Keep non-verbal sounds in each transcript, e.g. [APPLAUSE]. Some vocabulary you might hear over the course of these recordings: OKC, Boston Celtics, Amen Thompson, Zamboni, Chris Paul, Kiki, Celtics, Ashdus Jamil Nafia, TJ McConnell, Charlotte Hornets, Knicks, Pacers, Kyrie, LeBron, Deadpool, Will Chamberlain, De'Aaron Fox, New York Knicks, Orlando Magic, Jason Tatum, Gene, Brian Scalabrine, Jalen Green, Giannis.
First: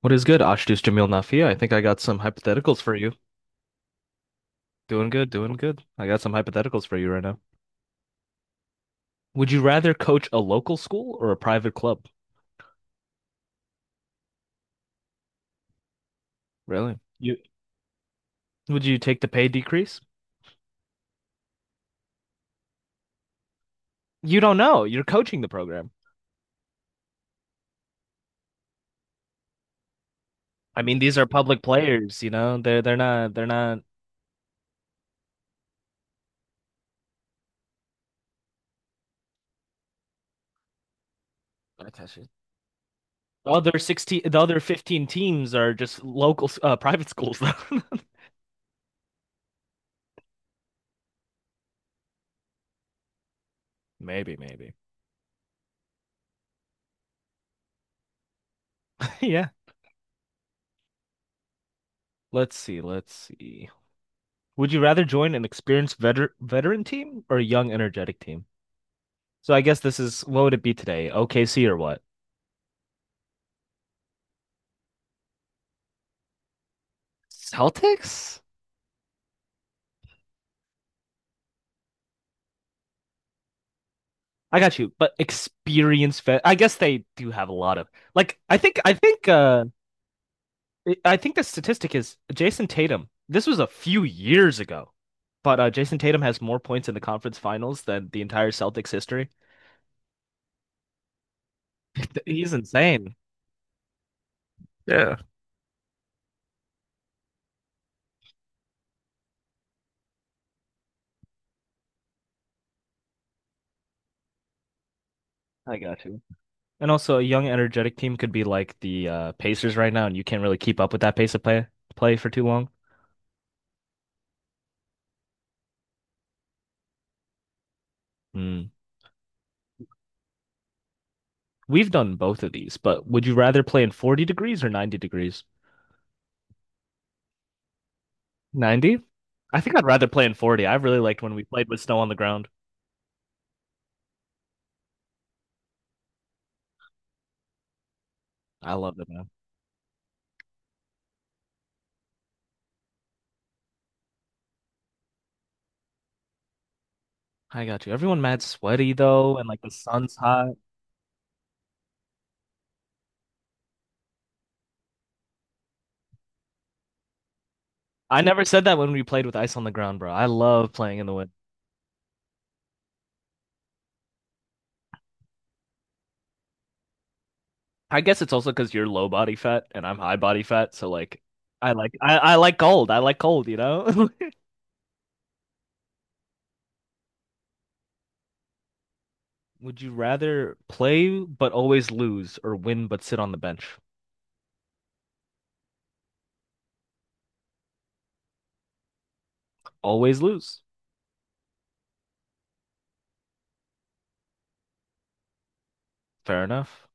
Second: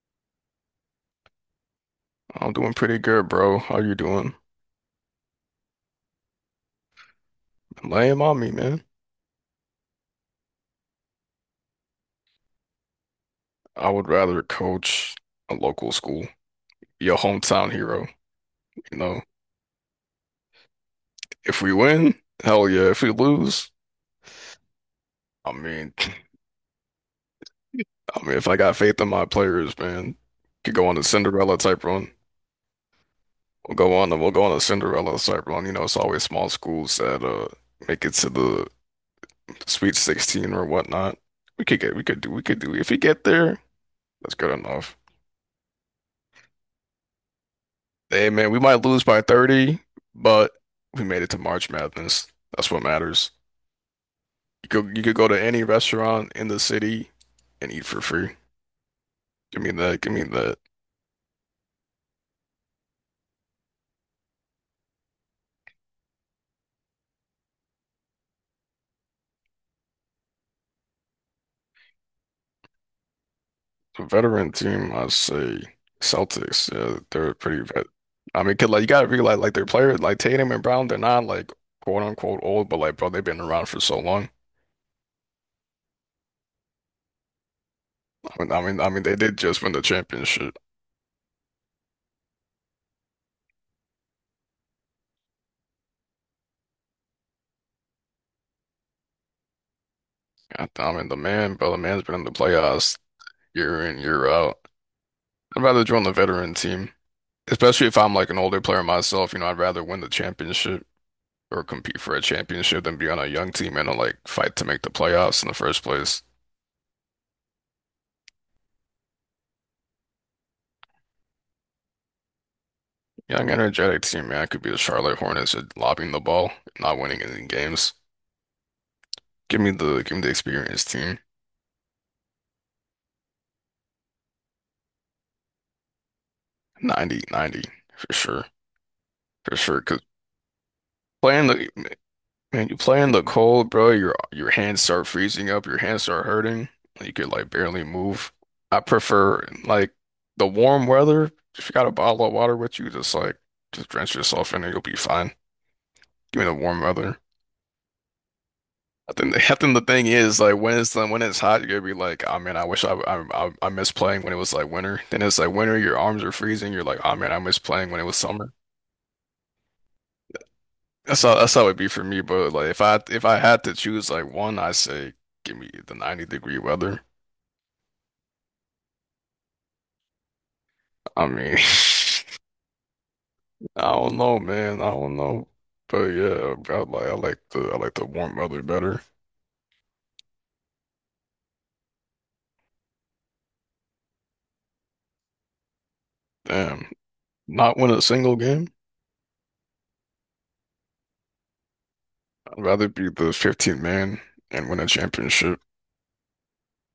What is good, Ashdus Jamil Nafia? I think I got some I'm doing hypotheticals for pretty you. good, bro. How you doing? Doing good, doing good. I got some hypotheticals for you right now. Lame on me, man. Would you rather coach a local school or a private club? I would rather coach a local school, Really? be a You hometown hero. would you You take know, the pay decrease? if we win, hell yeah. If we lose, You don't know. You're coaching the I program. mean, [LAUGHS] I mean, if I got faith in my players, man, could I go on mean, a these are Cinderella public type run. players, They're they're not they're We'll not go on, we'll go on a Cinderella type run. You know, it's always small schools that make it to the Sweet 16 or whatnot. We could get, we could the do, we could do. If we get there, other 16, that's the good other enough. 15 teams are just private schools though. [LAUGHS] Hey man, we might lose by 30, but we made it to March Madness. That's what matters. Maybe, You maybe. could you could go to any restaurant in the city and eat for free. [LAUGHS] Yeah. Give me that. Give me that. Let's see, let's see. Would you rather join an experienced veter veteran team or a young energetic team? So I guess this is what would it be today? OKC or what? The veteran team, I say Celtics. Yeah, they're pretty vet. Celtics? I mean, 'cause, like you gotta realize like their players like Tatum and Brown, they're not like quote unquote old, but like bro, they've been around for so long. I got you. But experience vet I guess they do have a lot of like I mean, I I think mean, I I mean, they think did just uh win the championship. I- think the statistic is Jason Tatum. This was a few years ago. But Jason Tatum has more points in the conference finals than the entire Celtics history. God, I mean, the man, bro, the man's been in [LAUGHS] the He's playoffs insane. year in, year out. Yeah. I'd rather join the veteran team, especially if I'm like an older player myself. You know, I'd rather win the championship or compete for a championship than be on a young team and like fight to make the playoffs in the I first got you. place. And also, a young, energetic team could be like the Pacers right now, and you can't really keep up with that pace of play for too long. Young, energetic team, man, I could be the Charlotte Hornets at lobbing the ball, not winning any games. Hmm. Give me the experienced team. We've done both of these, but would you rather play in 40 degrees or 90 degrees? 90, 90 for sure, 90? for I think sure. I'd Because rather play in 40. I really liked when we playing played the with snow on the ground. Man, you play in the cold, bro. Your hands start freezing up. Your hands start hurting. You could like barely move. I I loved it, man. prefer like the warm weather. If you got a bottle of water with you, just like just drench yourself in it. You'll be fine. Give me the warm weather. I got you. Everyone mad sweaty though, and [LAUGHS] I like the think the thing sun's is, hot. like, when it's hot, you're gonna be like, oh man, I wish I miss playing when it was like winter. Then it's like winter, your arms are freezing. You're like, oh man, I miss playing when it was I never summer. said that when we played with ice on the ground, bro. I love playing in the That's wind. how that's how it'd be for me. But like if I had to choose like one, I say give me the 90-degree weather. I guess it's also because you're low body fat and I'm high body fat, so like I mean, [LAUGHS] I like cold. I like cold, you I know? don't know, man. I don't know, but yeah, I like I like the warm weather better. [LAUGHS] Would you rather play but always lose or win but sit on the bench? Damn, not win a single game. Always lose. I'd rather be the 15th man and win a championship. Fair enough.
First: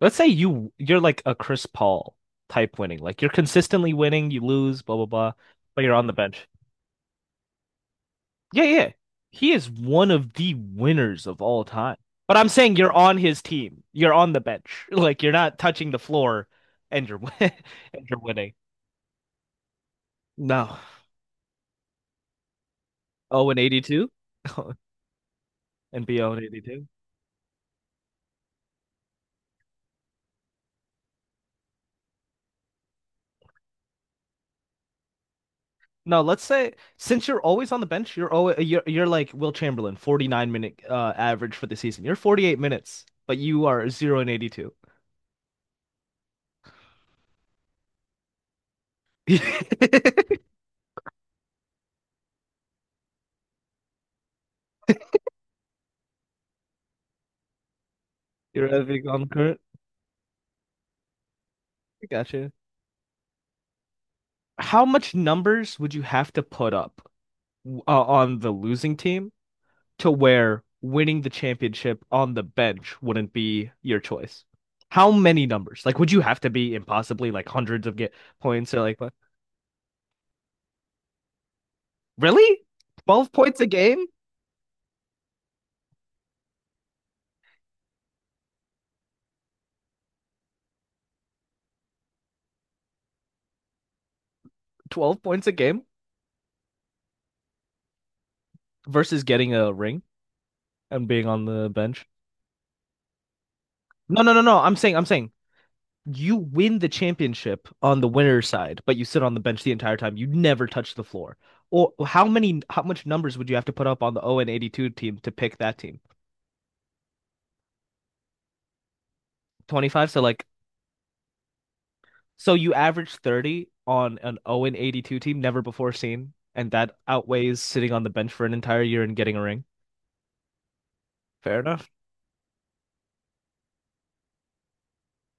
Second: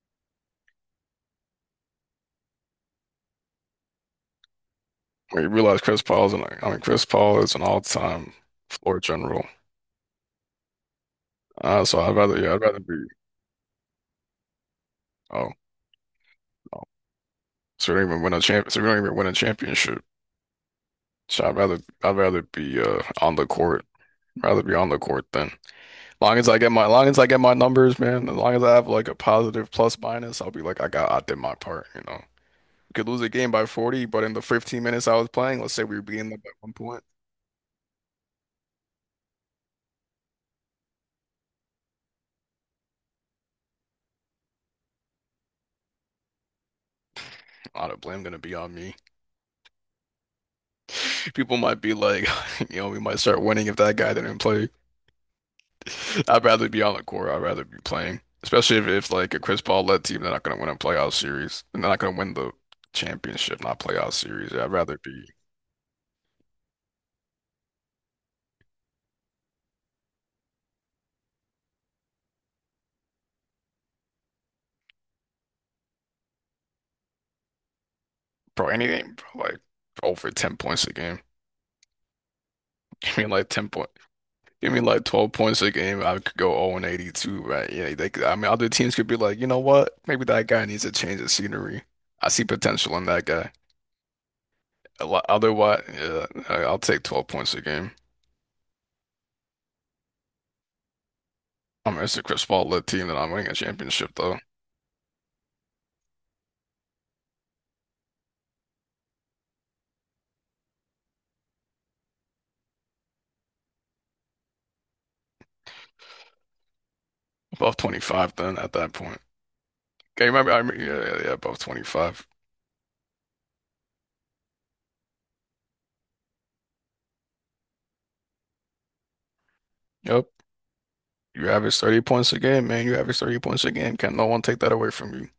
Let's say you're like a Chris Paul type winning. Like you're consistently winning, you lose, blah blah blah, When you realize but you're Chris on the Paul is an bench. Chris Paul is an all-time Yeah, yeah. floor general. He is one of the winners of all Uh, time. so I'd But rather, I'm yeah, I'd saying rather you're be, on his team. You're on the bench. [LAUGHS] Like you're oh not touching the floor no, and you're [LAUGHS] and you're winning. So we don't even win a championship. No. So I'd rather be on the Oh, and court, 82? rather be [LAUGHS] on the court than. And be oh, [LAUGHS] Long as I get my, 82. long as I get my numbers, man. As long as I have like a positive plus minus, I'll be like, I got, I did my part. You know, you could lose a game by 40, but in the 15 minutes I was playing, let's say we were No, beating them let's by one say point, since you're always on the bench, you're always you're like Will Chamberlain, 49 minute average for the season. You're 48 minutes, but you are 0-82. a lot of blame gonna be on me. [LAUGHS] You're [LAUGHS] People might be like, [LAUGHS] you know, we might start winning if that guy didn't play. [LAUGHS] I'd rather be on the court. I'd rather be playing, especially a if, big if on like a Chris Paul led team, they're not going to win a playoff series, and they're not I going to win gotcha. the championship, not playoff series. I'd How rather much be. numbers would you have to put up on the losing team to where winning the championship on the bench wouldn't be your choice? How many numbers? Like, would you have to be impossibly like hundreds of get Bro, points or like what? anything, bro, like over 10 points a game. Really? [LAUGHS] I mean, 12 like points a 10 point. game? Give me like 12 points a game. I could go 0-82, right? Yeah, they could, I mean, other teams could be like, you know what? Maybe that guy needs a change of scenery. I see potential in that guy. A 12 lot, points a otherwise, game yeah, I'll take 12 points a game. versus getting a ring and being on the I mean, bench? it's a Chris Paul led team that I'm winning a championship, No, no, though. no, no. I'm saying you win the championship on the winner's side, but you sit on the bench the entire time. You never touch the floor. Or how much numbers would you have to put up on the 0-82 team to pick that team? Above 25, then at that point. 25. So Okay, like, remember, I mean, yeah, yeah, yeah, above 25. so you average 30 on an 0-82 team, never before seen, and that outweighs sitting on the bench for an entire year and getting a ring. Yep. You Fair average enough. 30 points a game, man. You average 30 points a game. Can't no one take that away from you.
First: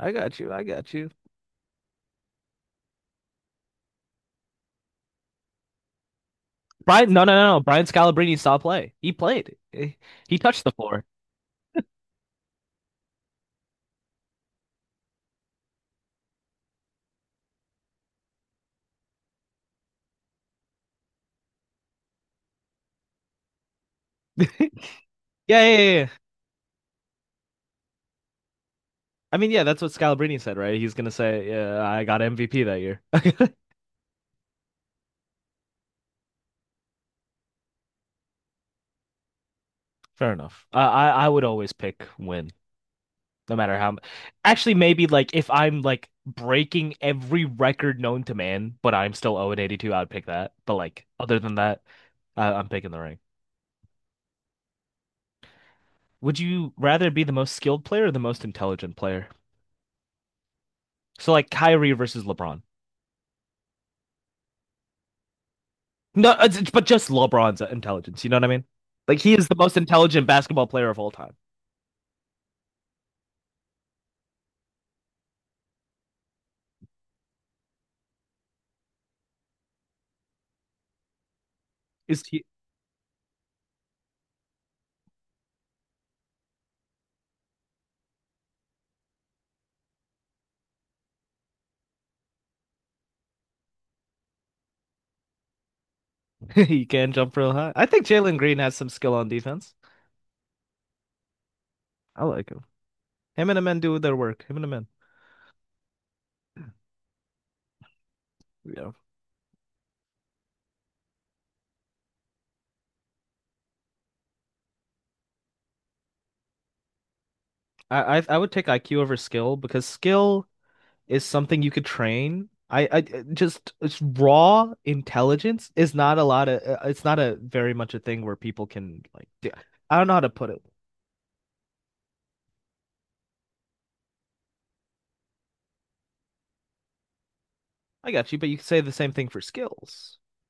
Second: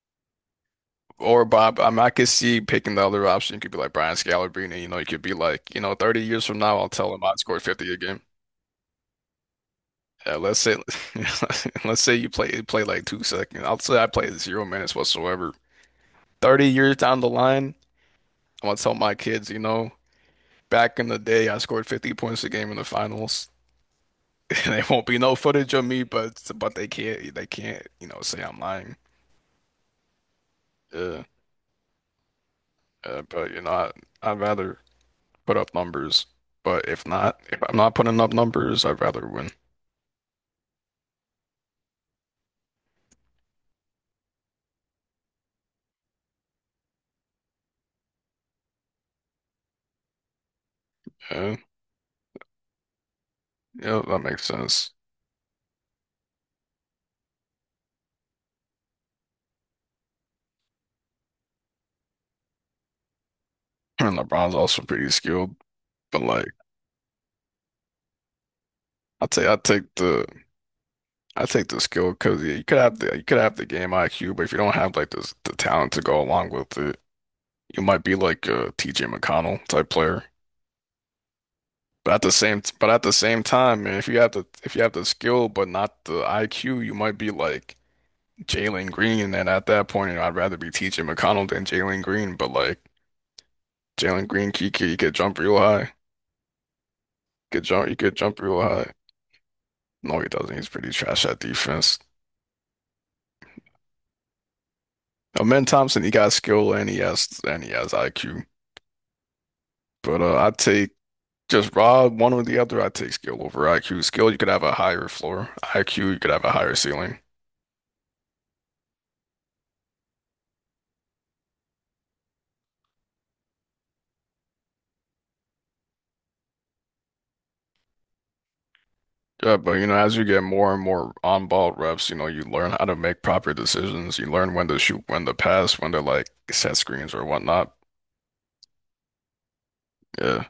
I got you. I got you. Or Bob, I mean, I could see picking the other option. You could be like Brian Scalabrine, you know, you could be like, you know, 30 years from now, I'll Brian, tell him no, no, I no, no. scored Brian 50 again. Scalabrine saw play. He played. Eh, he Let's touched the say, floor. [LAUGHS] let's say you play like 2 seconds. I'll say I played 0 minutes whatsoever. 30 years down the line, I'm gonna tell my kids, you know, back in the day, I scored 50 points a game in the finals. [LAUGHS] And there [LAUGHS] won't be no Yeah, footage yeah, of yeah, me, yeah. but they can't, you know, say I'm lying. I mean, yeah, that's what Scalabrine said, right? He's gonna Yeah, say, "Yeah, I got MVP that year." But [LAUGHS] you know, I'd rather put up numbers. But if not, if I'm not putting up numbers, I'd rather win. Fair enough. I would always pick win. No matter how, actually, maybe like if I'm like breaking every record known to man, but I'm still 0-82, I would pick that. But like other than Yeah, that, I'm picking the ring. yeah, that makes sense. [CLEARS THROAT] Would you rather be the most skilled player or the most intelligent player? So like Kyrie versus LeBron. And LeBron's also pretty skilled, but No, like but just LeBron's intelligence. You know what I mean? Like I he would is say, the I most take intelligent the basketball player of all time. I take the skill because yeah, you could have the game IQ, but if you don't have like the talent to go along with it, you might be like a TJ McConnell type player. But at Is the he? same but at the same time, man, if you have the skill but not the IQ, you might be like Jalen Green. And at that point, you know, I'd rather be TJ McConnell than Jalen Green. But like Jalen Green, Kiki, he could jump real high. [LAUGHS] He can jump real Could high. I jump, he think could Jalen jump Green real has some high. skill on defense. No, he doesn't. He's pretty trash at defense. I like him. Him and the men do their work. Him and the men. Amen Thompson, he got skill and he has IQ. Yeah. But I take just raw one or the other. I take skill over IQ. Skill, you could have a higher floor. IQ, you could have a higher ceiling. I would take IQ over skill because skill is something you could train. I just it's raw intelligence is not a lot of it's not a very much a thing where people can like do, Yeah, but you know, I don't know as how you to get put it. more and more on-ball reps, you know, you learn how to make proper decisions. You learn when to shoot, when to pass, when to like set screens or whatnot. I got you, but you could say the same thing for skills. Yeah.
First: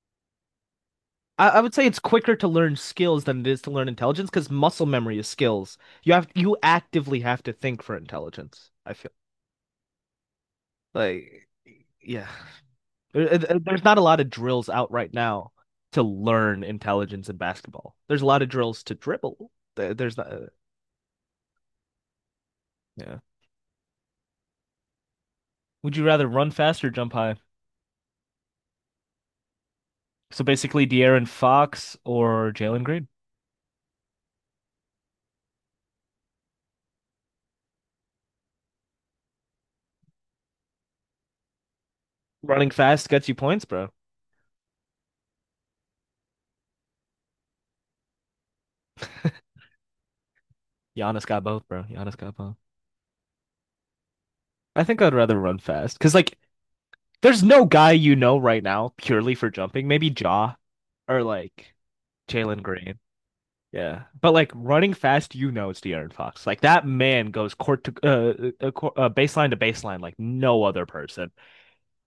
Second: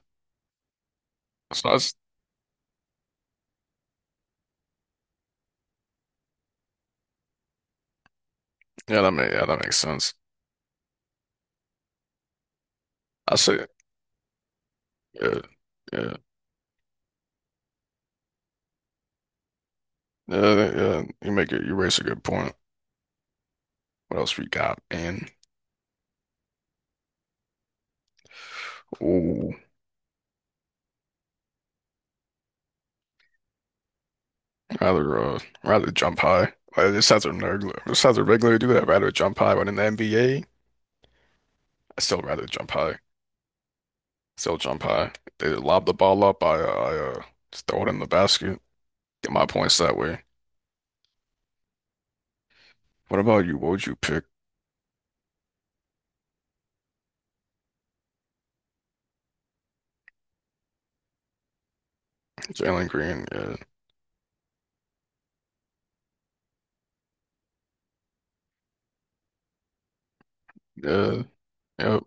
I So would say that's it's quicker to learn skills than it is to learn intelligence because muscle memory is skills. You have you actively have to think for intelligence. I yeah, feel that make yeah, that makes sense. like yeah. I say, There's not a lot of drills out right yeah, now to yeah. learn intelligence in basketball. There's a lot of drills to dribble. There's not, Yeah, you make it. You raise a good point. yeah. What else we got, man? Would you rather run fast or jump high? Ooh, So basically, De'Aaron Fox or Jalen Green. rather jump high. This sounds a regular. Do that. Rather jump high. But in the NBA, I still rather Running jump high. fast gets you points, bro. Still jump high. They lob the ball up. I just throw it in the basket. Get my points that way. Giannis got both, bro. Giannis got both. What about you? What would you pick? I think I'd rather run fast because, like, there's no guy you know right now purely for jumping. Maybe Jaw or like Jalen Jalen Green. Green. Yeah, Yeah, but like running fast, you know it's De'Aaron Fox. Like that man goes baseline to baseline like no other yeah, person. yeah.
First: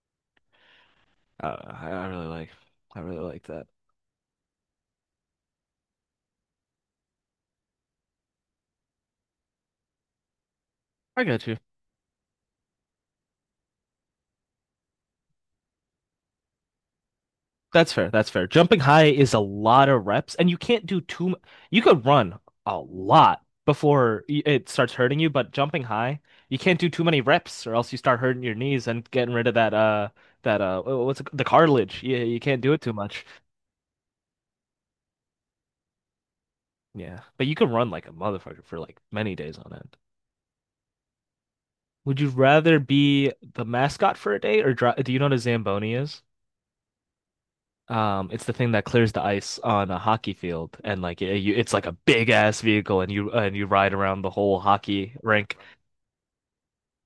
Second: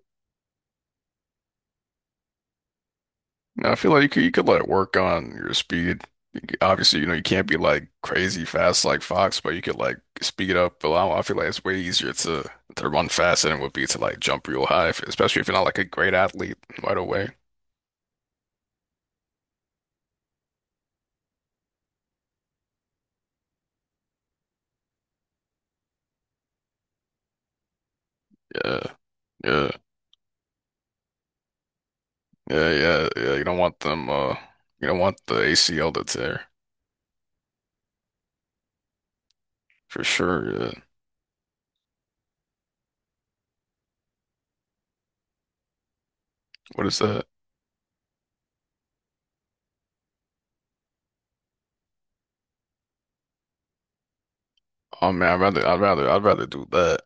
Uh, I I really like, I really like that. No, I feel like you could let it work on your speed. Obviously, you know, you can't be like crazy fast like Fox, but you could like speed up. But I I feel got like you. it's way easier to run fast than it would be to like jump real high, if, especially if you're not like a great athlete right away. That's fair. That's fair. Jumping high is a lot of reps, and you can't do You could run a lot before it starts hurting you, but jumping high, you can't do too many reps, or else you start hurting your Yeah, knees and getting rid of yeah, what's it, the cartilage. Yeah, you can't yeah, do it too yeah, much. yeah. You don't want them. You don't want the ACL to tear Yeah, but you can run like a motherfucker for like many days on end. for sure. Yeah. Would you rather be the mascot for a day or dri do you know what a Zamboni is? What is that? It's the thing that clears the ice on a hockey field and it's like a big ass vehicle and you ride around the whole Oh hockey man, I'd rink. rather, I'd rather, I'd rather do that.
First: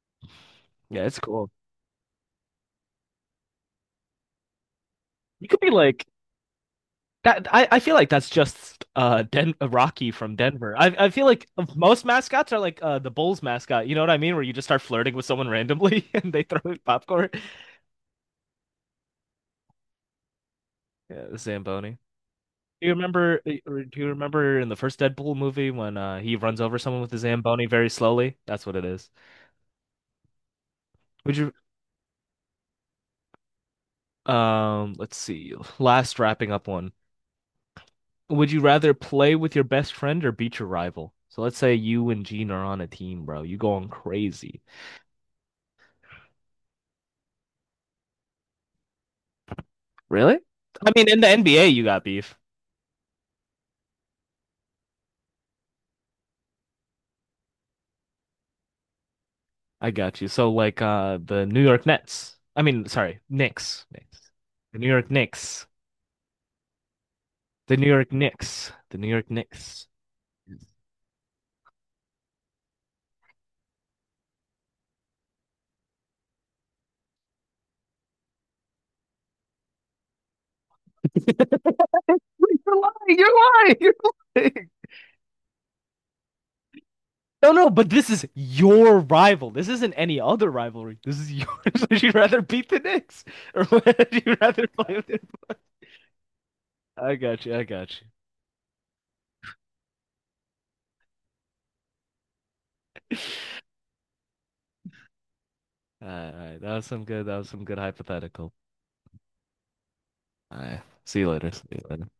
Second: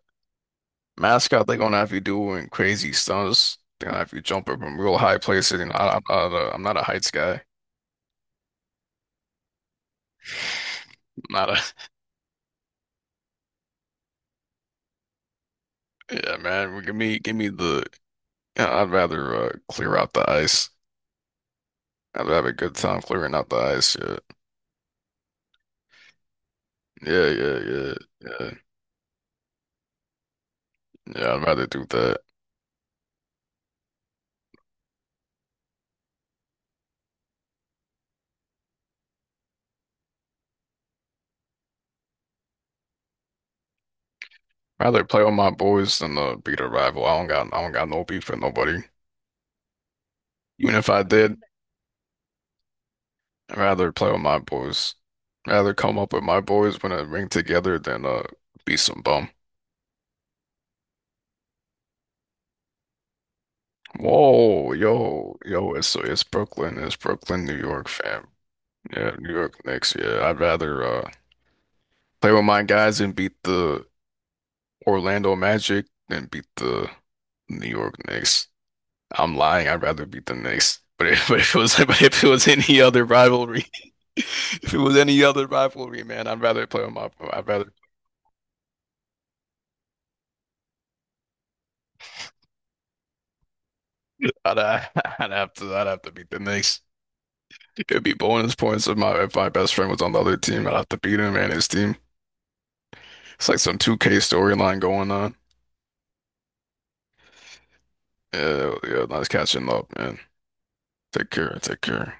Yeah, it's Mascot, cool. they're gonna have you doing crazy stunts. They're gonna have you jumping from real high You could places. You be know, I'm like not a, I'm not a heights guy. I'm that. I feel like that's just Den Rocky from Denver. I feel like not a, most mascots are like the Bulls mascot. You know what I mean? Where you just start flirting with someone randomly [LAUGHS] [LAUGHS] and yeah, they throw man. Popcorn. Give me the. Yeah, I'd rather clear out the ice. Yeah, the Zamboni. I'd have a good Do you time clearing remember? out the Or ice. Do you Yeah, remember in the first Deadpool movie when he runs over someone with his yeah, yeah, Zamboni very yeah, slowly? yeah. That's what it is. Yeah, Would I'd you? rather do that. Let's see. Last wrapping up one. Would you rather play with your best friend or beat your rival? So let's say you and Gene are on a team, bro. You going crazy. Rather play with my boys than beat a rival. I don't got no beef with nobody. Really? Even if I I mean, in the did, NBA, you got beef. I'd rather play with my boys. Rather come up with my boys when I ring together than be some bum. I got you. So like the New York Nets. I mean, sorry, Knicks. Knicks. Whoa, The New York yo, Knicks. yo, it's Brooklyn, New The New York, York fam. Knicks. The New Yeah, York New York Knicks. Knicks. Yeah, I'd rather play with my guys and beat the Orlando Magic than beat the New York Knicks. I'm lying, I'd rather beat the Knicks. But if, [LAUGHS] [LAUGHS] but if it was [LAUGHS] but if it was You're any other lying. You're rivalry, lying. [LAUGHS] You're [LAUGHS] lying. if it was any other rivalry, man, I'd rather play with my No, no, but this is your rival. This isn't any other rivalry. This is yours. [LAUGHS] Would you rather beat the Knicks, or [LAUGHS] would you I'd, rather uh, play [LAUGHS] with your I'd have boy? to I'd have to beat the Knicks. I got you. I got It'd you. be bonus points if my best friend was on the other team. I'd have to beat him and his team. It's like some 2K storyline going on. All right, all right. That was some good. That was some good hypothetical. Yeah, yeah, nice catching up, man. All right. See you Take later. care, See take you later. care.